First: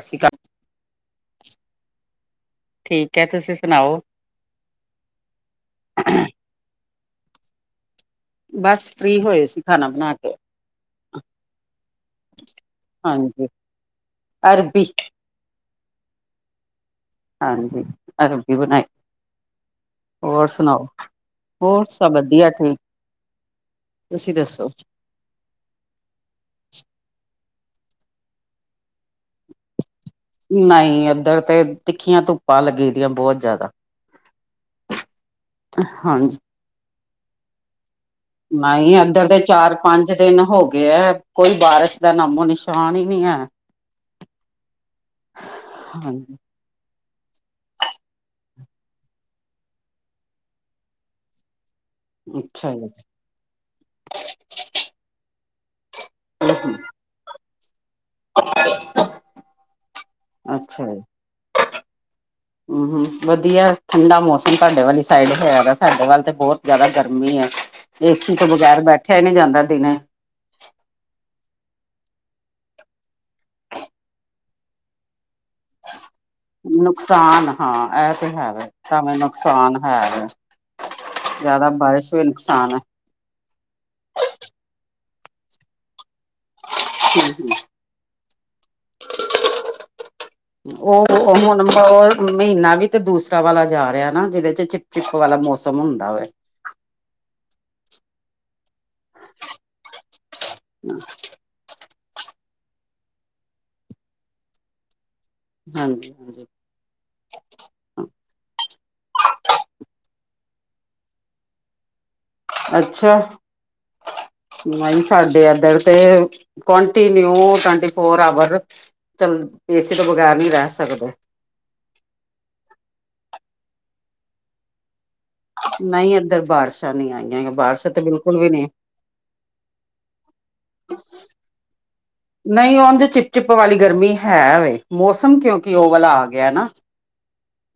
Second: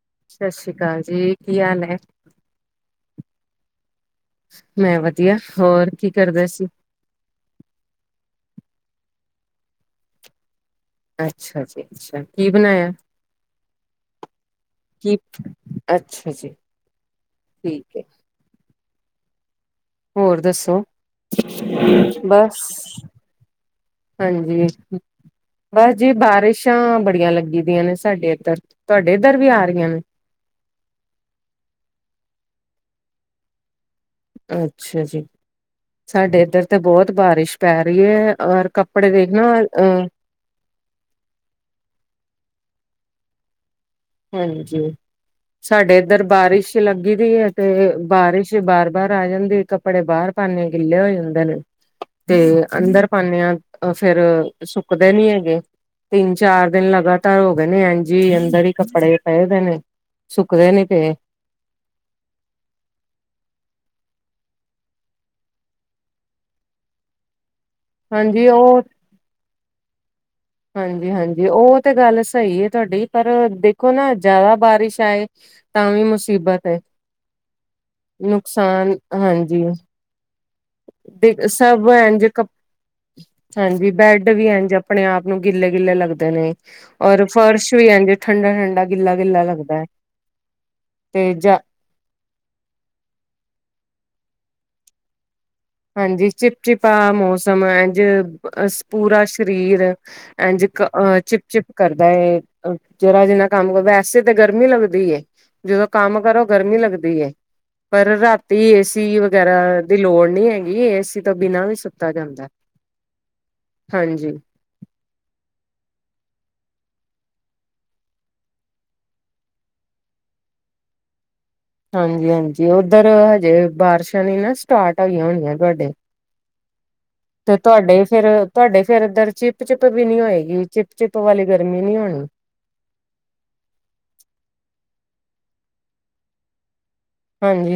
ਸ਼੍ਰੀ ਅਕਾਲ ਸਤਿ ਸ੍ਰੀ ਅਕਾਲ ਜੀ ਕੀ ਹਾਲ ਹੈ। ਠੀਕ ਹੈ, ਤੁਸੀਂ ਸੁਣਾਓ? ਮੈਂ ਵਧੀਆ ਹੋਰ ਕੀ ਕਰਦਾ ਸੀ। ਬਸ ਫ੍ਰਰੀ ਹੋਏ ਸੀ ਖਾਣਾ ਬਣਾ ਕੇ। ਅੱਛਾ ਜੀ ਅੱਛਾ ਕੀ ਬਣਾਇਆ ਹਾਂਜੀ ਅਰਬੀ ਕੀ। ਅੱਛਾ ਜੀ। ਹਾਂਜੀ ਠੀਕ ਹੈ ਅਰਬੀ ਬਣਾਈ। ਹੋਰ ਦੱਸੋ ਹੋਰ ਸਭ ਵਧੀਆ ਬਸ। ਠੀਕ ਤੁਸੀਂ ਹਾਂਜੀ। ਦੱਸੋ ਬਸ ਜੀ ਬਾਰਿਸ਼ਾਂ ਬੜੀਆਂ ਲੱਗੀ ਦੀਆਂ ਨੇ ਸਾਡੇ ਇੱਧਰ ਤੁਹਾਡੇ ਇੱਧਰ ਵੀ ਆ ਰਹੀਆਂ ਨੇ। ਨਹੀਂ ਉੱਧਰ ਤੇ ਤਿੱਖੀਆਂ ਧੁੱਪਾਂ ਲੱਗੀ ਦੀਆਂ ਬਹੁਤ ਜ਼ਿਆਦਾ। ਅੱਛਾ ਜੀ, ਹਾਂਜੀ ਸਾਡੇ ਇੱਧਰ ਤਾਂ ਬਹੁਤ ਬਾਰਿਸ਼ ਪੈ ਰਹੀ ਹੈ। ਔਰ ਨਹੀਂ ਕੱਪੜੇ ਏਧਰ ਦੇ ਦੇਖਣਾ ਚਾਰ ਅ -ਪੰਜ ਦਿਨ ਹੋ ਗਏ ਹੈ, ਕੋਈ ਬਾਰਿਸ਼ ਦਾ ਨਾਮੋ ਨਿਸ਼ਾਨ ਹੀ ਨਹੀਂ ਹੈ। ਹਾਂਜੀ, ਸਾਡੇ ਇੱਧਰ ਹਾਂਜੀ ਬਾਰਿਸ਼ ਲੱਗੀ ਦੀ ਹੈ, ਤੇ ਬਾਰਿਸ਼ ਬਾਰ, ਬਾਰ ਆ ਜਾਂਦੀ ਕੱਪੜੇ ਬਾਹਰ ਪਾਉੇ ਗਿੱਲੇ ਹੋ ਜਾਂਦੇ ਨੇ। [inaudible] ਤੇ ਜੀ ਅੰਦਰ ਪਾਦੇ ਹਾ ਫੇਰ ਸੁੱਕਦੇ ਨੀ ਹੈਗੇ। ਤਿੰਨ ਚਾਰ ਦਿਨ ਲਗਾਤਾਰ ਹੋ ਗਏ ਨੇ ਐਂਜ ਹੀ ਅੰਦਰ ਹੀ। ਕੱਪੜੇ ਪਏ ਦੇ ਨੇ ਸੁੱਕਦੇ ਨੀ ਪਏ। [inaudible] ਹਮ, ਹਮ ਵਧੀਆ ਠੰਡਾ ਮੌਸਮ ਤੁਹਾਡੇ ਵਾਲੀ ਸਾਈਡ ਹੈਇਆ ਦਾ। ਸਾਡੇ ਵੱਲ ਤੇ ਬਹੁਤ ਜ਼ਿਆਦਾ ਗਰਮੀ ਆ ਏਸੀ ਹਾਂਜੀ ਤੋਂ ਉਹ ਬਗੈਰ ਬੈਠਿਆ ਹੀ ਨਹੀਂ ਜਾਂਦਾ ਦਿਨੇ। ਹਾਂਜੀ, ਹਾਂਜੀ ਉਹ ਤੇ ਗੱਲ ਸਹੀ ਹੈ, ਤੁਹਾਡੀ ਪਰ ਦੇਖੋ ਨਾ ਜ਼ਿਆਦਾ ਬਾਰਿਸ਼ ਆਏ। ਤਾਂ ਵੀ ਮੁਸੀਬਤ ਹੈ ਨੁਕਸਾਨ ਹਾਂ ਨੁਕਸਾਨ ਹਾਂਜੀ‌ ਹਾਂ। ਦੇ ਸਭ ਐ ਜੇਕ। ਨੁਕਸਾਨ ਹੈ। ਹਾਂਜੀ ਬੈਡ ਵੀ ਐ ਜੇ ਆਪਣੇ ਆਪ ਨੂੰ ਗਿੱਲੇ ਗਿੱਲੇ ਲੱਗਦੇ ਨੇ ਔਰ ਫਰਸ਼। ਵੀ ਆਹਦੇ ਠੰਡਾ ਠੰਡਾ ਗਿੱਲਾ ਗਿੱਲਾ ਲੱਗਦਾ ਹੈ। ਉਹ ਤੇ ਜਾ ਹੁਣ। ਉਹ ਮਹੀਨਾ ਵੀ ਤੇ ਦੂਸਰਾ ਵਾਲਾ ਜਾ ਰਿਹਾ ਨਾ ਜਿਹਦੇ ਚ ਚਿਪ ਚਿਪ ਵਾਲਾ ਮੌਸਮ। ਹੁੰਦਾ ਵੇ ਹਾਂਜੀ ਚਿਪ ਚਿਪ ਆ ਮੌਸਮ ਅਜ। ਅ ਪੂਰਾ ਸਰੀਰ ਐਂ ਚਿ। ਚਿਪ ਕਰਦਾ ਹੈ ਜਿਹੜਾ ਜਿੰਨਾ ਕੰਮ ਕਰਦਾ ਵੈਸੇ ਤੇ ਗਰਮੀ ਲੱਗਦੀ। ਜਦੋਂ ਹਾਂਜੀ ਕੰਮ ਹਾਂਜੀ ਕਰੋ ਗਰਮੀ ਲੱਗਦੀ ਹੈ। ਪਰ ਰਾਤੀ ਏਸੀ ਵਗੈਰਾ ਦੀ ਲੋੜ ਨਹੀਂ ਹੈਗੀ ਏਸੀ ਤੋਂ ਬਿਨਾ ਵੀ ਸੁੱਤਾ ਜਾਂਦਾ। ਅੱਛਾ। ਹਾਂਜੀ। ਨਹੀਂ ਸਾਡੇ ਇਧਰ ਤੇ ਕੰਟੀਨਿਊ ਟਵੰਟੀ ਫੋਰ ਆਵਰ। ਚੱਲ ਏ ਸੀ ਤੋਂ ਬਗੈਰ ਨਹੀਂ ਰਹਿ ਸਕਦੇ। ਹਾਂਜੀ ਹਾਂਜੀ ਉੱਧਰ ਹਜੇ ਬਾਰਿਸ਼ਾਂ ਨੀ ਨਾ ਸਟਾਰਟ ਆਈਆਂ ਹੁਣ। ਤੁਹਾਡੇ ਨਹੀਂ ਇੱਧਰ ਬਾਰਿਸ਼ਾਂ ਨਹੀਂ ਆਈਆਂ ਤੇ ਬਾਰਿਸ਼ਾਂ ਤੁਹਾਡੇ ਫਿਰ ਬਿਲਕੁਲ ਵੀ ਨਹੀਂ ਤੁਹਾਡੇ। ਫਿਰ ਇਧਰ ਚਿਪ ਚਿਪ ਵੀ ਨ ਹੋਏਗੀ ਚਿਪ ਚਿਪ ਵਾਲੀ ਗਰਮੀ ਨੀ ਹੋਣੀ। ਨਹੀਂ ਉਂਝ ਚਿਪ ਚਿਪ ਵਾਲੀ ਗਰਮੀ ਹੈ ਵੈ ਮੌਸਮ ਕਿਉਂਕਿ ਉਹ ਵਾਲਾ ਆ ਗਿਆ ਨਾ।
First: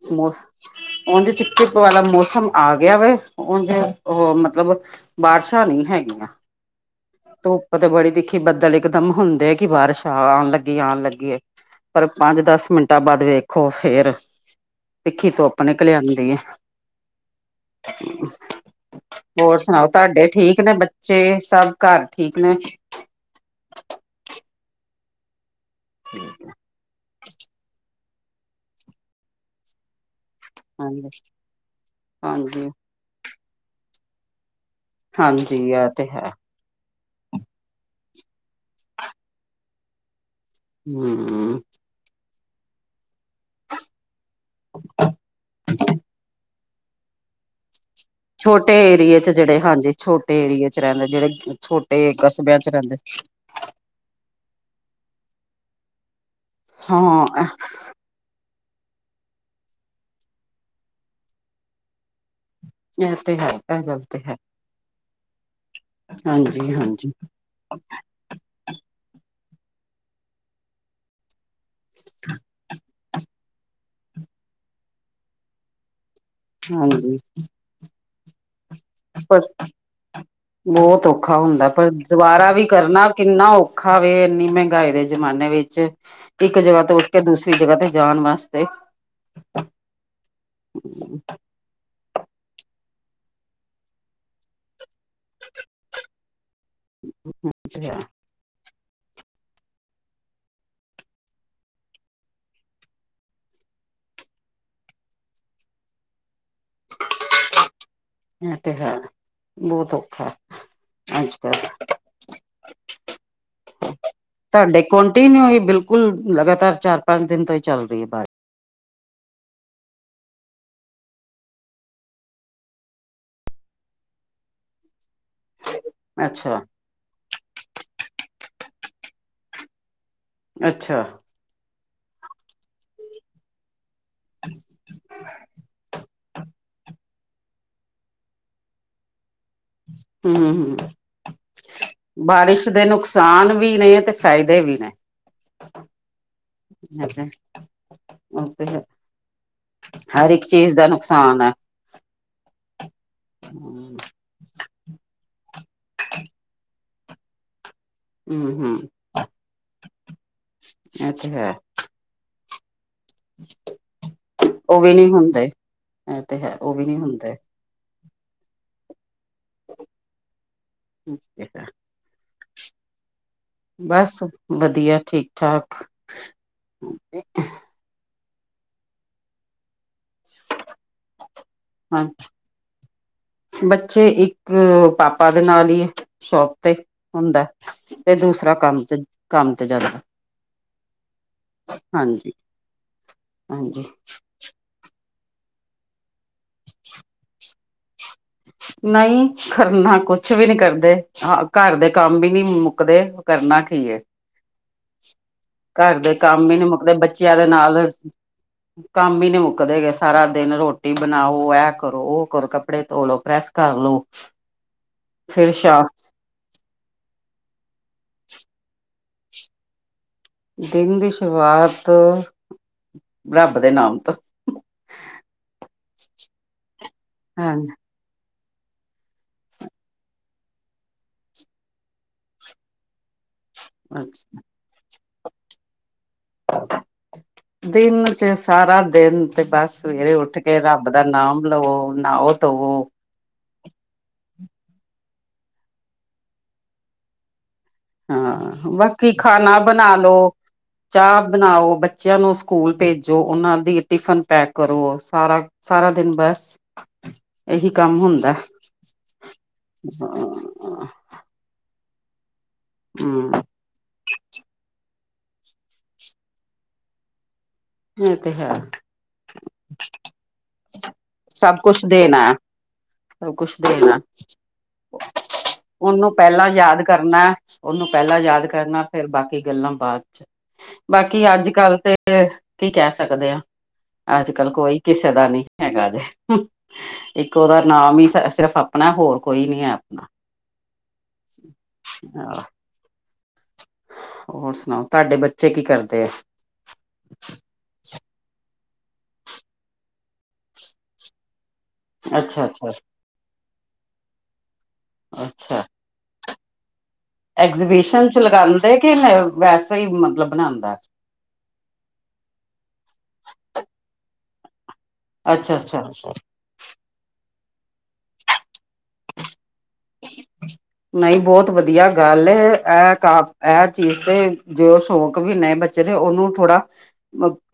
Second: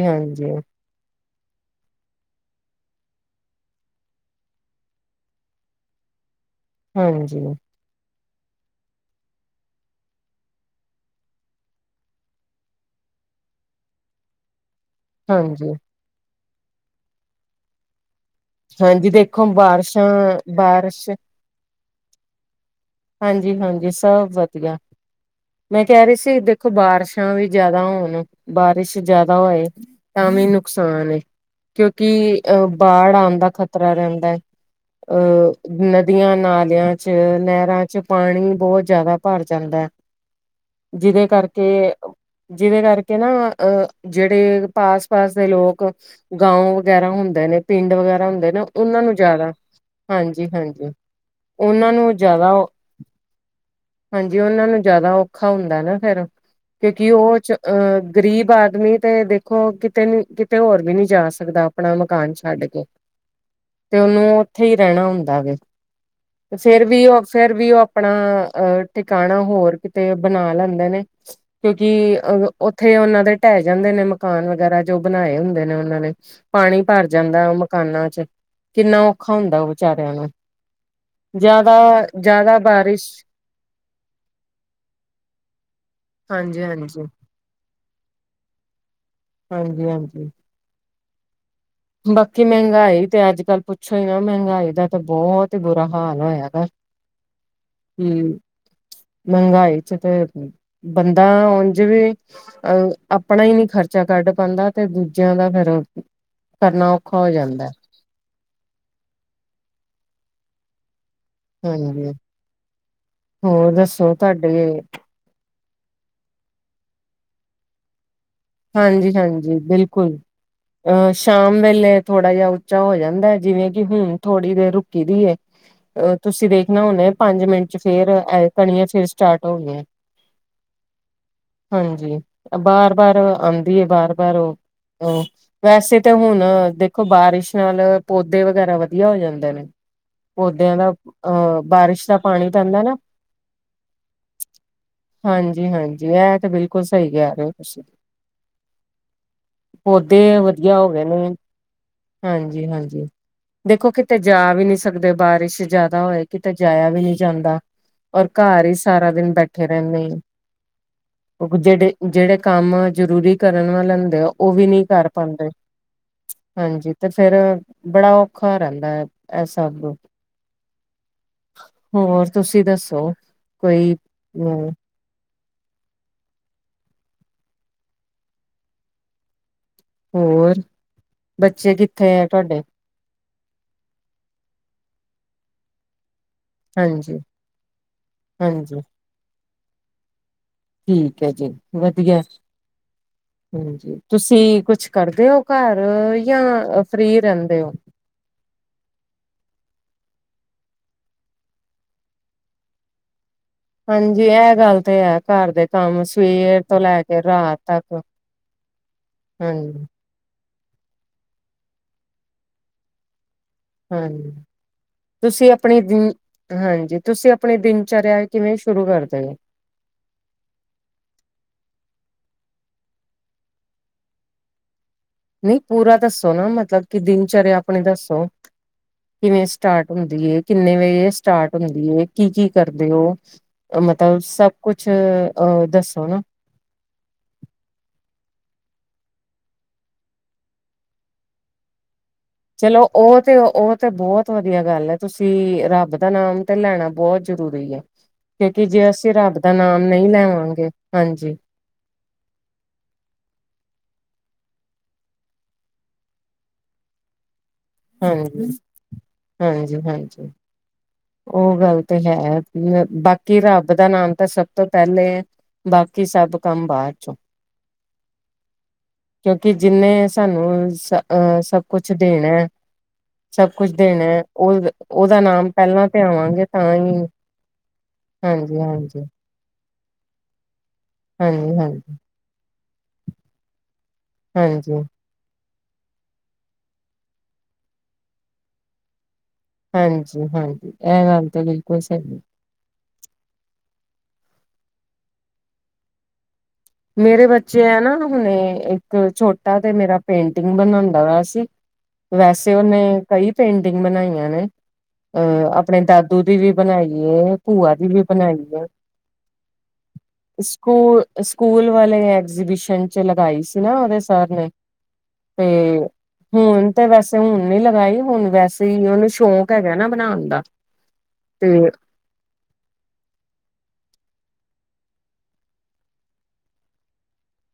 [unintelligible] ਉੰਝ ਚਿੱਪ ਵਾਲਾ ਮੌਸਮ ਆ ਗਿਆ ਵਾ ਉੰਝ ਉਹ ਮਤਲਬ। ਬਾਰਿਸ਼ਾਂ ਨਹੀਂ ਹੈਗੀਆਂ ਹਾਂਜੀ-ਹਾਂਜੀ। ਧੁੱਪ ਤੇ ਬੜੀ ਤਿਖੀ ਬੱਦਲ ਇਕਦਮ ਹੁੰਦਾ। ਕਿ ਬਾਰਿਸ਼ ਆ ਆਉਣ ਲੱਗੀ ਆਉਣ ਲੱਗੀ। ਪਰ ਪੰਜ ਦਸ ਮਿੰਟਾਂ ਬਾਅਦ ਵੇਖੋ ਫੇਰ। ਤਿੱਖੀ ਧੁੱਪ ਨਿੱਕਲ ਆਉਂਦੀ ਹਾਂਜੀ ਦੇਖੋ ਹੋਰ ਸੁਣਾਓ ਬਾਰਿਸ਼ਾਂ ਤੁਹਾਡੇ ਠੀਕ ਨੇ ਬਾਰਿਸ਼ ਬੱਚੇ ਸਭ ਘਰ ਠੀਕ ਨੇ। ਹਾਂਜੀ ਹਾਂਜੀ ਸਭ ਵਧੀਆ ਮੈਂ ਕਹਿ ਰਹੀ ਸੀ। ਬਾਰਿਸ਼ਾਂ ਵੀ ਜਿਆਦਾ ਹੋਣ ਬਾਰਿਸ਼ ਜਿਆਦਾ ਹੋਏ। ਤਾਂ ਵੀ ਹਾਂਜੀ ਨੁਕਸਾਨ ਹੈ ਕਿਉਂਕਿ ਅਹ ਹਾਂਜੀ ਬਾੜ ਆਉਣ ਦਾ ਖ਼ਤਰਾ ਰਹਿੰਦਾ ਹੈ। ਅਹ ਹਾਂਜੀ ਆ ਤੇ ਹੈ ਨਦੀਆਂ ਨਾਲਿਆਂ ਚ ਨਹਿਰਾਂ। ਵਿੱਚ ਪਾਣੀ ਬਹੁਤ ਜਿਆਦਾ ਭਰ ਜਾਂਦਾ ਹੈ ਜਿਹਦੇ ਹਮ ਕਰਕੇ ਜਿਹਦੇ ਕਰਕੇ ਨਾ ਅਹ ਜਿਹੜੇ ਪਾਸ ਪਾਸ ਦੇ ਲੋਕ ਗਾਓ ਵਗੈਰਾ ਹੁੰਦੇ ਨੇ ਪਿੰਡ ਵਗੈਰਾ ਹੁੰਦੇ ਨੇ ਛੋਟੇ ਉਹਨਾਂ ਨੂੰ ਏਰੀਏ ਚ ਜ਼ਿਆਦਾ ਜਿਹੜੇ ਹਾਂਜੀ ਛੋਟੇ ਏਰੀਏ ਚ ਹਾਂਜੀ-ਹਾਂਜੀ ਰਹਿੰਦੇ ਜਿਹੜੇ ਉਹਨਾਂ ਛੋਟੇ ਨੂੰ ਜ਼ਿਆਦਾ ਕਸਬਿਆਂ ਚ ਰਹਿੰਦੇ ਹਾਂਜੀ ਉਹਨਾਂ ਨੂੰ ਜ਼ਿਆਦਾ ਔਖਾ ਹੁੰਦਾ ਨਾ ਫੇਰ ਕਿਉਂਕਿ ਹਾਂ ਉਹ ਚ ਅਹ ਗ਼ਰੀਬ ਆਦਮੀ ਤੇ ਦੇਖੋ ਕਿਤੇ ਨੀ ਕਿਤੇ ਹੋਰ ਵੀ ਨੀ ਜਾ ਸਕਦਾ ਆਪਣਾ ਮਕਾਨ ਛੱਡ ਕੇ। ਇਹ ਤੇ ਹੈ ਇਹ ਤੇ ਗੱਲ ਹੈ ਉਹਨੂੰ ਉੱਥੇ ਹੀ ਰਹਿਣਾ ਹੁੰਦਾ ਵੈ ਤੇ ਹਾਂਜੀ ਫੇਰ ਵੀ ਹਾਂਜੀ ਉਹ ਫੇਰ ਵੀ ਉਹ ਆਪਣਾ ਅਹ ਟਿਕਾਣਾ ਹੋਰ ਕਿਤੇ ਬਣਾ ਲੈਂਦੇ ਨੇ। ਕਿਉਂਕਿ ਅ ਉੱਥੇ ਉਹਨਾਂ ਦੇ ਢਹਿ ਜਾਂਦੇ ਨੇ ਮਕਾਨ ਵਗੈਰਾ ਜੋ ਬਣਾਏ ਹੁੰਦੇ ਨੇ ਉਹਨਾਂ ਨੇ। ਪਾਣੀ ਭਰ ਹਾਂਜੀ ਜਾਂਦਾ ਮਕਾਨਾਂ ਚ। ਕਿੰਨਾ ਔਖਾ ਪਰ ਹੁੰਦਾ ਉਹ ਵਿਚਾਰਿਆਂ ਨੂੰ ਬਹੁਤ ਔਖਾ ਹੁੰਦਾ ਜਿਆਦਾ ਪਰ ਦੁਬਾਰਾ ਵੀ ਕਰਨਾ ਕਿੰਨਾ ਔਖਾ ਵੇ ਇੰਨੀ ਮਹਿੰਗਾਈ ਦੇ ਜ਼ਮਾਨੇ ਵਿੱਚ। ਇੱਕ ਹਾਂਜੀ ਜਗ੍ਹਾ ਤੋਂ ਹਾਂਜੀ ਉੱਠ ਕੇ ਦੂਸਰੀ ਜਗ੍ਹਾ ਤੇ ਜਾਣ ਵਾਸਤੇ। ਹਾਂਜੀ ਹਾਂਜੀ। ਹਮ। ਬਾਕੀ ਮਹਿੰਗਾਈ ਤੇ ਅੱਜ ਕੱਲ ਪੁੱਛੋ ਹੀ ਨਾ ਮਹਿੰਗਾਈ ਦਾ ਤਾਂ ਬਹੁਤ ਹੀ ਬੁਰਾ ਹਾਲ ਹੋਇਆ ਗਾ ਹਮ ਮੰਗਾਈ ਚ ਤਾਂ। ਬੰਦਾ ਉੰਝ ਵੀ ਅਹ ਆਪਣਾ ਹੀ ਨੀ ਖਰਚਾ ਕੱਢ ਪਾਉਂਦਾ ਤੇ ਦੂਜਿਆਂ ਦਾ ਫੇਰ ਕਰਨਾ ਔਖਾ ਹੋ ਜਾਂਦਾ ਇਹ ਤੇ ਹੈ ਬਹੁਤ ਔਖਾ ਅੱਜ ਕੱਲ ਹਾਂਜੀ ਹੋਰ ਦੱਸੋ ਤੁਹਾਡੇ ਕੰਟੀਨਿਊ ਹੀ ਬਿਲਕੁਲ ਲਗਾਤਾਰ ਚਾਰ ਪੰਜ ਦਿਨ ਤੋਂ ਹੀ ਚੱਲ ਰਹੀ ਹੈ ਬ ਹਾਂਜੀ ਹਾਂਜੀ ਬਿਲਕੁਲ ਅਹ ਸ਼ਾਮ ਵੇਲੇ ਥੋੜਾ ਜਿਹਾ ਉੱਚਾ ਹੋ ਜਾਂਦਾ ਹੈ ਜਿਵੇਂ ਕਿ ਹੁਣ ਥੋੜੀ ਦੇਰ ਰੁਕੀ ਦੀ ਅ ਤੁਸੀਂ ਅੱਛਾ ਦੇਖਣਾ ਹੁਣੇ ਪੰਜ ਮਿੰਟ ਚ ਫੇਰ ਕਣੀਆਂ ਫਿਰ ਸਟਾਰਟ ਹੋ ਗਈਆਂ ਅੱਛਾ ਹਾਂਜੀ ਬਾਰ ਬਾਰ ਆਉਂਦੀ ਬਾਰ ਪਰ ਓ, ਓਹ, ਵੈਸੇ ਤੇ, ਹੁਣ ਦੇਖੋ ਬਾਰਿਸ਼ ਨਾਲ, ਪੌਦੇ ਵਗੈਰਾ ਵਧੀਆ ਹੋ ਜਾਂਦੇ ਨੇ। ਹਮ ਹਮ ਪੌਦਿਆਂ ਦਾ, ਅਹ ਬਾਰਿਸ਼ ਦਾ ਪਾਣੀ ਬਾਰਿਸ਼ ਪੈਂਦਾ ਦੇ ਨਾ। ਨੁਕਸਾਨ ਵੀ ਨੇ ਤੇ ਫਾਇਦੇ ਵੀ ਨੇ। ਹਾਂਜੀ-ਹਾਂਜੀ, ਐਤੇ ਬਿਲਕੁਲ ਸਹੀ ਕਹਿ ਰਹੇ ਹੋ ਤੁਸੀ। ਓ, ਤੇ ਹੈ। ਪੌਦੇ ਵਧੀਆ ਹੋਗਏ ਨੇ, ਨੁਕਸਾਨ ਹੈ। ਹਾਂਜੀ-ਹਾਂਜੀ। ਦੇਖੋ ਹੂੰ ਕਿਤੇ ਜਾ ਵੀ ਨਹੀਂ ਸਕਦੇ, ਬਾਰਿਸ਼ ਜ਼ਿਆਦਾ ਹੋਏ ਕਿਤੇ ਜਾਇਆ ਵੀ ਨਹੀਂ ਜਾਂਦਾ। ਔਰ ਘਰ ਹੀ ਹੂੰ ਸਾਰਾ ਦਿਨ ਬੈਠੇ ਰਹਿੰਨੇ। ਇਹ ਤੇ ਹੈ ਜਿਹੜੇ, ਜਿਹੜੇ ਕੰਮ ਜਰੂਰੀ ਕਰਨ ਵਾਲੇ ਹੁੰਦੇ ਆ, ਉਹ ਵੀ ਨਹੀਂ ਕਰ ਪਾਂਦੇ, ਇਹ ਤੇ ਹੈ ਉਹ ਵੀ ਹਾਂਜੀ ਨੀ ਤੇ ਫਿਰ ਹੁੰਦੇ। ਬੜਾ ਔਖਾ ਰਹਿੰਦਾ ਹੈ, ਐ, ਸਭ। ਠੀਕ ਏ। ਹੋਰ, ਤੁਸੀ ਦੱਸੋ? ਕੋਈ ਬਸ, ਹਮ ਵਧੀਆ, ਠੀਕ-ਠਾਕ। ਹੋਰ, ਬੱਚੇ ਕਿੱਥੇ ਹਾਂਜੀ ਐ ਤੁਹਾਡੇ? ਬੱਚੇ ਇੱਕ, ਪਾਪਾ ਦੇ ਨਾਲ ਹੀ ਏ, ਸ਼ੋਪ ਤੇ ਹਾਂਜੀ ਹੁੰਦਾ। ਤੇ ਦੂਸਰਾ ਹਾਂਜੀ ਕੰਮ ਤੇ, ਕੰਮ ਤੇ ਜਾਂਦਾ। ਠੀਕ ਐ ਜੀ, ਵਧੀਆ। ਹਾਂਜੀ। ਹਾਂਜੀ, ਤੁਸੀਂ ਕੁਛ ਕਰਦੇ ਹੋ? ਘਰ ਯਾਂ, ਫ੍ਰੀ ਰਹਿੰਦੇ ਹੋ? ਹ [inaudible] ਨਹੀਂ ਕਰਨਾ ਕੁਛ ਵੀ ਨਹੀਂ ਕਰਦੇ, ਘਰ ਦੇ ਕੰਮ ਵੀ ਨਹੀਂ ਮੁੱਕਦੇ। ਕਰਨਾ ਕੀ ਏ, ਹਾਂਜੀ ਇਹ ਗੱਲ ਤੇ ਹੈ ਦੇ ਘਰ ਦੇ ਕੰਮ ਵੀ ਸਵੇਰ ਨਹੀਂ ਤੋਂ ਮੁੱਕਦੇ, ਲੈ ਕੇ ਬੱਚਿਆਂ ਦੇ ਰਾਤ ਨਾਲ ਤੱਕ ਕੰਮ ਹੀ ਨੀ ਮੁੱਕਦੇ ਹਾਂਜੀ ਹੈਗੇ। ਸਾਰਾ ਦਿਨ ਰ੍ਹੋਟੀ ਬਣਾਓ, ਐ ਕਰੋ, ਉਹ ਕਰੋ, ਕੱਪੜੇ ਧੋਲੋ, ਪ੍ਰੈਸ ਕਰ ਲੋ ਹੂੰ, ਤੁਸੀਂ ਫਿਰ ਆਪਣੀ ਸ਼ਾਮ ਹਾਂਜੀ, ਤੁਸੀਂ ਆਪਣੀ ਦਿਨਚਰਿਆ ਕਿਵੇਂ ਸ਼ੁਰੂ ਕਰਦੇ ਓ? ਦਿਨ ਦੀ ਸ਼ੁਰੂਆਤ, ਰੱਬ ਦੇ ਨਾਮ ਤੋਂ। ਨਹੀਂ ਪੂਰਾ ਦੱਸੋ ਨਾ, ਮਤਲਬ ਕਿ ਦਿਨਚਰਿਆ ਆਪਣੀ ਦੱਸੋ? ਕਿਵੇਂ ਸਟਾਰਟ ਹੁੰਦੀ ਏ, ਕਿੰਨੇ ਵਜੇ ਸਟਾਰਟ ਹੁੰਦੀ ਏ, ਕੀ-ਕੀ ਕਰਦੇ ਓ? ਮਤਲਬ ਹਾਂਜੀ ਸਭ ਕੁਛ, ਅਹ ਦੱਸੋ ਨਾ? ਹ [inaudible] ਦਿਨ'ਚ ਸਾਰਾ ਦਿਨ ਤੇ ਬਸ ਸਵੇਰੇ ਉੱਠਕੇ ਰੱਬ ਦਾ ਨਾਮ ਲਵੋ, ਨ੍ਹਾਓ ਚਲੋ, ਉਹ ਤੇ ਉਹ ਤੇ ਬਹੁਤ ਵਧੀਆ ਗੱਲ ਐ, ਤੁਸੀਂ ਰੱਬ ਦਾ ਨਾਮ ਤੇ ਲੈਣਾ ਬਹੁਤ ਜਰੂਰੀ ਐ। ਹਾਂ। ਬਾਕੀ ਖਾਣਾ ਨਹੀਂ ਬਣਾਲੋ, ਲੈਵਾਂਗੇ ਚਾਹ ਹਾਂਜੀ ਬਣਾਓ, ਬੱ ਬੱਚਿਆਂ ਨੂੰ ਸਕੂਲ ਭੇਜੋ, ਉਹਨਾਂ ਦੀ ਟਿਫਨ ਪੈਕ ਕਰੋ, ਸਾਰਾ-ਸਾਰਾ ਦਿਨ ਬਸ ਇਹੀ ਕੰਮ ਹੁੰਦਾ। ਹਾਂਜੀ ਹਾਂਜੀ ਹਾਂਜੀ ਉਹ ਗੱਲ ਤੇ ਹੈ। ਹਮ ਬਾਕੀ ਰੱਬ ਬ ਦਾ ਨਾਮ ਤਾਂ ਸਭ ਤੋਂ ਪਹਿਲੇ, ਬਾਕੀ ਸਭ ਕੰਮ ਬਾਅਦ'ਚੋਂ। ਇਹ ਤੇ ਹੈ। ਕਿਉਂਕਿ ਜਿੰਨੇ ਸਾਨੂੰ ਸ, ਅਹ ਸਭ ਕੁਛ ਦੇਣਾ ਸਭ ਕੁਛ ਦੇਣਾ ਐ, ਉਹ, ਉਹਦਾ ਨਾਮ ਪਹਿਲਾਂ ਤੇ ਉਹਨੂੰ ਆਵਾਂਗੇ ਪਹਿਲਾਂ ਤਾਂ ਯਾਦ ਹੀ ਕਰਨਾ, ਉਹਨੂੰ ਪਹਿਲਾਂ ਯਾਦ ਹਾਂਜੀ ਕਰਨਾ। ਹਾਂਜੀ ਫਿਰ ਬਾਕੀ ਗੱਲਾਂ ਬਾਅਦ'ਚ, ਬਾਕੀ ਹਾਂਜੀ ਹਾਂਜੀ ਅੱਜ-ਕੱਲ ਤੇ, ਕੀ ਕਹਿ ਸਕਦੇ ਆਂ। ਅੱਜ-ਕੱਲ ਕੋਈ, ਹਾਂਜੀ ਕਿਸ ਕਿਸੇ ਦਾ ਨੀ, ਹੈਗਾ ਜੇ। ਇੱਕ ਉਹਦਾ ਨਾਮ ਹੀ ਸਿਰਫ ਆਪਣਾ ਹੋਰ ਕੋਈ ਨੀ ਹੈ ਆਪਣਾ ਹਾਂਜੀ-ਹਾਂਜੀ, ਐ ਗੱਲ ਤੇ ਬਿਲਕੁਲ ਸਹੀ ਏ। ਹੋਰ ਸੁਣਾਓ, ਤੁਹਾਡੇ ਬੱਚੇ ਕੀ ਕਰਦੇ ਐ? ਮੇਰੇ ਬੱਚੇ ਆ ਨਾ ਹੁਣੇ, ਇੱਕ ਛੋਟਾ ਤੇ ਮੇਰਾ ਪੇਂਟਿੰਗ ਬਣਾਂਦਾ ਵਾ ਸੀ। ਅੱਛਾ ਵੈਸੇ ਅੱਛਾ ਉਹਨੇ ਕਈ ਪੇਂਟਿੰਗ ਬਣਾਈਆਂ ਨੇ, ਅਹ ਅੱਛਾ ਆਪਣੇ ਦਾਦ ਦੂ ਦੀ ਵੀ ਬਣਾਈ ਏ, ਭੂਆ ਦੀ ਵੀ ਐਗਜੀਬਿਸ਼ਨ ਚ ਬਣਾਈ ਏ। ਲਗਾਉਂਦੇ ਕਿ ਵੈਸੇ ਹੀ ਮਤਲਬ ਬਣਾਉਂਦਾ ਸਕੂਲ ਸਕੂਲ ਵਾਲੇ ਐਗਜੀਬਿਸ਼ਨ ਚ ਲਗਾਈ ਸੀ ਨਾ ਉਹਦੇ ਸਰ ਨੇ ਤੇ ਅੱਛਾ ਅੱਛਾ ਹੁਣ ਤੇ ਵੈਸੇ ਹੁਣ ਨੀ ਲਗਾਈ ਹੁਣ ਵੈਸੇ ਹੀ ਉਹਨੂੰ ਸ਼ੌਕ। ਹੈ ਨਾ ਬਣਾਉਣ ਦਾ ਨਹੀਂ ਤੇ ਬਹੁਤ ਵਧੀਆ। ਗੱਲ ਇਹ ਕਾਫ ਇਹ ਚੀਜ਼ ਤੇ ਜੋ ਸ਼ੌਂਕ ਵੀ ਨੇ ਬੱਚੇ ਦੇ ਉਹਨੂੰ ਥੋੜਾ।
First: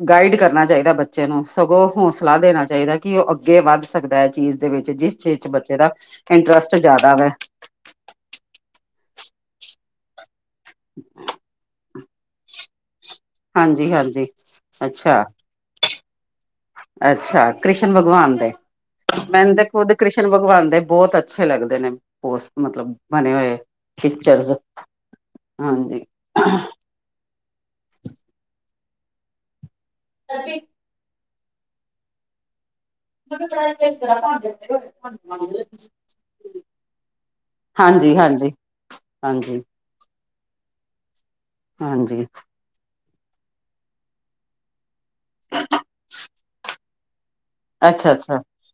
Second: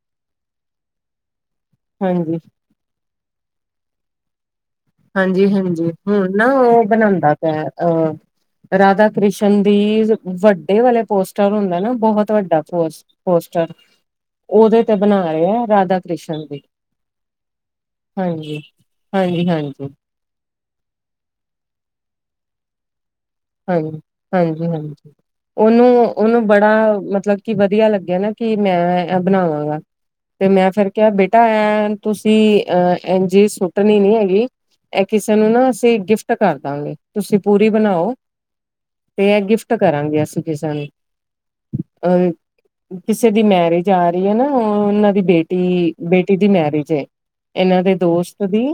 ਗਾਈਡ ਕਰਨਾ ਚਾਹੀਦਾ ਬੱਚਾ ਬੱਚੇ ਨੂੰ ਸਗੋਂ ਹੌਸਲਾ ਹਾਂਜੀ ਦੇਣਾ ਚਾਹੀਦਾ ਕਿ ਉਹ ਅੱਗੇ ਵੱਧ ਸਕਦਾ ਇਹ ਚੀਜ਼ ਦੇ ਵਿੱਚ ਜਿਸ ਚੀਜ਼ ਹਾਂਜੀ ਚ ਬੱਚੇ ਦਾ ਹਾਂਜੀ ਇੰਟਰਸਟ ਜ਼ਿਆਦਾ ਵ ਅ ਰਾਧਾ ਕ੍ਰਿਸ਼ਨ ਦੀ ਵੱਡੇ ਵਾਲੇ ਪੋਸਟਰ ਹੁੰਦਾ ਨਾ ਬਹੁਤ ਵੱਡਾ ਪੋਸਟਰ। ਪੋਸਟਰ ਹਾਂਜੀ ਹਾਂਜੀ ਉਹਦੇ ਤੇ ਬਣਾ ਅੱਛਾ ਰਹਾ ਹੈ ਰਾਧਾ ਕ੍ਰਿਸ਼ਨ ਦੀ ਅੱਛਾ ਕ੍ਰਿਸ਼ਨ ਭਗਵਾਨ ਦੇ ਹਾਂਜੀ ਹਾਂਜੀ ਕਿੰਦੇ ਹਾਂਜੀ ਖੁਦ ਕ੍ਰਿਸ਼ਨ ਭਗਵਾਨ ਦੇ ਬਹੁਤ ਅੱਛੇ ਲੱਗਦੇ ਨੇ ਪੋਸਟ ਮਤਲਬ ਬਣੇ ਹੋਏ। ਹਾਂਜੀ ਪਿਕਚਰਸ ਹਾਂਜੀ ਹਾਂਜੀ ਉਹਨੂੰ ਹਾਂਜੀ ਉਹਨੂੰ ਬੜਾ ਮਤਲਬ ਕੀ ਵਧੀਆ ਲੱਗਿਆ ਨਾ ਕਿ ਮੈਂ ਇਹ ਬਣਾਵਾਂਗਾ ਤੇ ਮੈਂ ਫਿਰ ਕਿਆ ਬੇਟਾ ਐ ਤੁਸੀਂ ਅਹ ਜੇ ਸੁੱਟਣੀ ਨੀ ਹੈਗੀ ਇਹ ਕਿਸੇ ਨੂੰ ਨਾ ਅਸੀਂ ਗਿਫਟ ਕਰ ਦਾਂਗੇ। ਤੁਸੀਂ ਪੂਰੀ ਬਣਾਓ। ਹਾਂਜੀ ਹਾਂਜੀ ਤੇ ਇਹ ਹਾਂਜੀ ਗਿਫਟ ਕਰਾਂਗੇ ਅਸੀਂ ਕਿਸੇ ਨੂੰ ਹਾਂਜੀ ਅਹ ਕਿਸੇ ਦੀ ਮੈਰਿਜ ਆ ਰਹੀ ਹੈ ਨਾ ਉਹਨਾਂ ਦੀ ਬੇਟੀ ਬੇਟੀ ਦੀ ਮੈਰਿਜ ਹੈ। ਇਹਨਾਂ ਦੇ ਅੱਛਾ-ਅੱਛਾ, ਦੋਸਤ ਦੀ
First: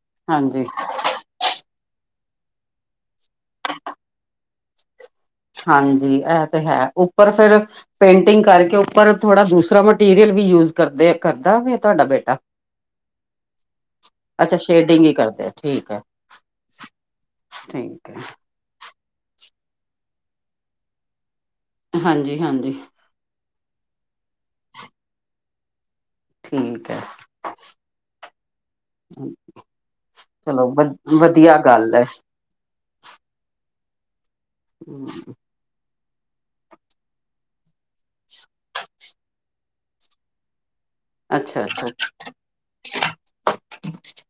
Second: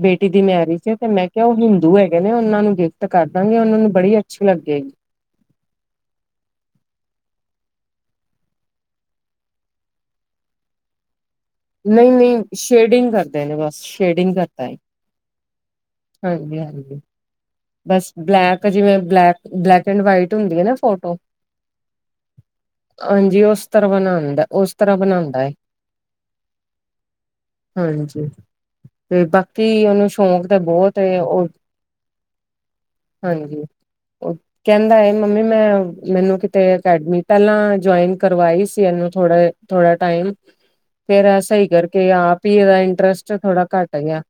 ਬੇਟੀ ਦੀ ਹਾਂਜੀ, ਮੇਰੀ ਏ ਤੇ ਮੈਂ ਕਿਹਾ ਉਹ ਹਿੰਦੂ ਹੈਗੇ ਨੇ ਉਹਨਾਂ ਨੂੰ ਗਿਫਟ ਕਰ ਦਾਂਗੇ ਉਹਨਾਂ ਨੂੰ ਬੜੀ ਅੱਛੀ ਲੱਗੇਗੀ। ਹਾਂਜੀ ਇਹ ਤੇ ਹੈ ਉੱਪਰ ਫਿਰ ਪੇਂਟਿੰਗ ਕਰਕੇ ਉੱਪਰ ਥੋੜਾ ਦੂਸਰਾ ਮਟੀਰੀਅਲ ਵੀ ਯੂਜ ਕਰਦੇ ਆ। ਕਰਦਾ ਫੇ ਤੁਹਾਡਾ ਨਹੀਂ ਬੇਟਾ ਨਹੀਂ ਸ਼ੇਡਿੰਗ ਕਰਦੇ ਨੇ ਬਸ ਸ਼ੇਡਿੰਗ ਅੱਛਾ ਕਰਤਾ ਹੈ ਸ਼ੇਡਿੰਗ ਹੀ ਕਰਦੇ ਠੀਕ ਹੈ। ਹਾਂਜੀ ਹਾਂਜੀ, ਠੀਕ ਬਸ ਹੈ, ਬਲੈਕ ਜਿਵੇਂ ਬਲੈਕ ਬਲੈਕ ਐਂਡ ਵਾਈਟ ਹੁੰਦੀ ਹੈ ਨਾ ਫੋਟੋ। ਹਾਂਜੀ ਹਾਂਜੀ ਹਾਂਜੀ ਉਸ ਤਰ੍ਹਾਂ ਬਣਾਉਂਦਾ ਉਸ ਤਰ੍ਹਾਂ ਬਣਾਉਂਦਾ ਠੀਕ ਹੈ ਹਾਂਜੀ ਤੇ ਬਾਕੀ ਉਹਨੂੰ ਸ਼ੌਕ ਤਾਂ ਚਲੋ ਵ ਬਹੁਤ ਉਹ ਵਧੀਆ ਗੱਲ ਹਾਂਜੀ ਕਹਿੰਦਾ ਹੈ ਮੰਮੀ ਮੈਂ। ਮੈਨੂੰ ਕਿਤੇ ਅਕੈਡਮੀ ਪਹਿਲਾਂ ਜਇਨ ਕਰਵਾਈ ਸੀ ਇਹਨੂੰ ਥੋੜ ਥੋੜਾ ਟਾਈਮ। ਫੇਿਰ ਸਹੀ ਅੱਛਾ-ਅੱਛਾ, ਕਰਕੇ ਆਪ ਹੀ ਇਹਦਾ ਇੰਟਰਸਟ ਥੋੜਾ ਘੱਟ ਗਿਆ।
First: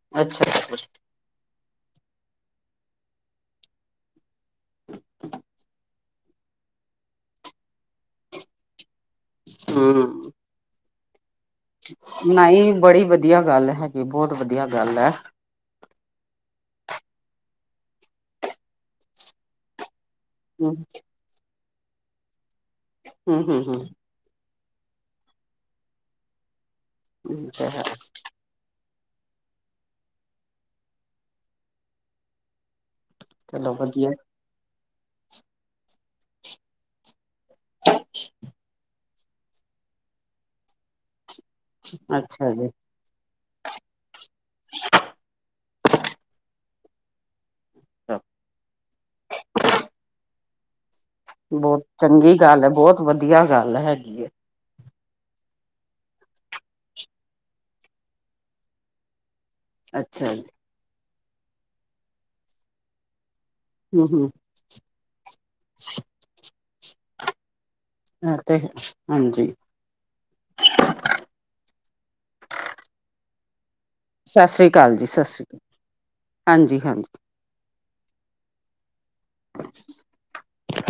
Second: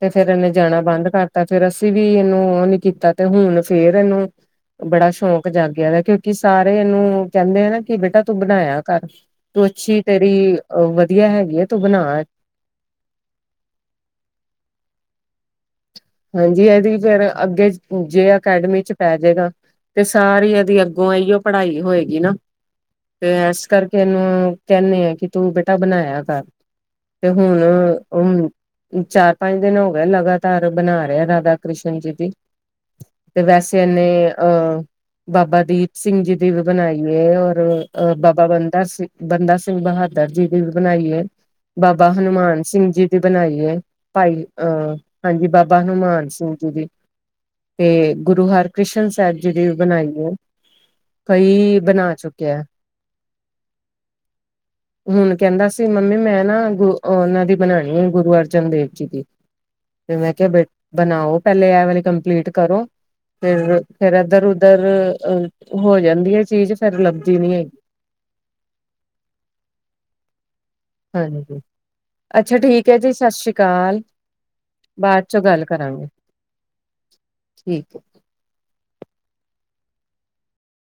ਤੇ ਫੇਿਰ ਇਹਨੇ ਅੱਛਾ ਜਾਣਾ ਬੰਦ ਕਰਤਾ ਫੇਿਰ ਅਸੀਂ ਵੀ ਇਹਨੂੰ ਉਹ ਨੀ ਕੀਤਾ ਤੇ ਹੁਣ ਫੇਰ ਇਹਨੂੰ ਬੜਾ ਸ਼ੌਂਕ ਜਾਗਿਆ ਦਾ ਕਿਉਂਕਿ ਸਾਰੇ ਇਹਨੂੰ ਕਹਿੰਦੇ ਆ ਨਾ ਕਿ ਬੇਟਾ ਤੂੰ ਬਣਾਇਆ ਕਰ। ਤੂੰ ਅੱਛੀ ਹੂੰ, ਤੇਰੀ ਅਹ ਵਧੀਆ ਹੈਗੀ ਹੈ। ਤੂੰ ਬਣਾ ਨਹੀਂ ਬੜੀ ਵਧੀਆ ਗੱਲ ਹੈਗੀ ਬਹੁਤ ਵਧੀਆ ਗੱਲ ਹੈ। ਹਾਂਜੀ ਇਹਦੀ ਫੇਿਰ ਅੱਗੇ ਜੇ ਅਕੈਡਮੀ ਚ ਪੈ ਜਾੇਗਾ। ਤੇ ਸਾਰੀ ਹੂੰ, ਇਹਦੀ ਅੱਗੋਂ ਇਹੀਓ ਪੜ੍ਹਾਈ ਹੋਏਗੀ ਨਾ ਤੇ ਇਸ ਹੂੰ-ਹੂੰ-ਹੂੰ ਕਰਕੇ। ਮੈਨੂੰ ਕਹਿੰਦੇ ਆ ਕਿ ਤੂੰ ਬੇਟਾ ਬਣਾਇਆ ਕਰ ਤੇ ਇਹ ਹੈ ਹੁਣ ਚਾਰ ਪੰਜ ਦਿਨ ਹੋ ਗਿਆਏ ਲਗਾਤਾਰ ਬਣਾ ਰਿਹਾ ਰਾਧਾ ਕ੍ਰਿਸ਼ਨ ਜੀ ਦੀ। ਤੇ ਚਲੋ ਵੈਸੇ ਵਧੀਆ ਇਹਨੇ ਅਹ ਬਾਬਾ ਦੀਪ ਸਿੰਘ ਜੀ ਦੀ ਵੀ ਬਣਾਈ ਹੈ। ਅ ਬਾਬਾ ਬੰਦਾ ਸਿੰਘ ਬੰਦਾ ਸਿੰਘ ਬਹਾਦਰ ਜੀ ਦੀ ਵੀ ਬਣਾਈ ਹੈ। ਬਾਬਾ ਹਨੂੰਮਾਨ ਸਿੰਘ ਜੀ ਦੀ ਬਣਾਈ ਹੈ ਭਾਈ ਅਹ ਹਾਂਜੀ ਬਾਬਾ ਹਨੂੰਮਾਨ ਸਿੰਘ ਜੀ ਦੇ। ਤੇ ਗੁਰੂ ਹਰ ਕ੍ਰਿਸ਼ਨ ਸਾਹਿਬ ਜੀ ਦੀ ਬਣਾਈ ਹੈ। ਕਈ ਬਹੁਤ ਬਣਾ ਚੰਗੀ ਚੁੱਕਿਆ ਗੱਲ ਹੈ ਬਹੁਤ ਵਧੀਆ ਗੱਲ ਹੈਗੀ। ਹੁਣ ਕਹਿੰਦਾ ਸੀ ਮੰਮੀ ਮੈਂ ਨਾ ਗੁ ਔਹਨਾਂ ਦੀ ਬਣਾਉਣੀ ਹੈ ਗੁਰੂ ਅਰਜਨ ਦੇਵ ਜੀ ਦੀ, ਫੇਰ ਮੈਂ ਅੱਛਾ ਜੀ। ਕਿਹਾ ਬੇ ਬਣਾਓ ਪਹਿਲੇ ਐ ਵਾਲੀ ਕੰਪਲੀਟ ਕਰੋ, ਫੇਰ ਫੇਰ ਹੂੰ-ਹੂੰ ਇਧਰ ਉ ਪਰ ਐ ਹੋ ਜਾਂਦੀ ਹੈ, ਚੀਜ਼ ਫੇਰ ਲੱਭਦੀ ਨੀ ਹੈਗੀ। [inaudible] ਹਾਂਜੀ। ਹਾਂਜੀ, ਅੱਛਾ ਠੀਕ ਹੈ ਜੀ, ਸਸਸ਼੍ਰੀ ਕਾਲ। ਸਸਸ਼੍ਰੀ ਕਾਲ ਜੀ ਸਸਸ਼੍ਰੀ ਕਾਲ, ਹਾਂਜੀ -ਹਾਂਜੀ ਠੀਕ ਐ।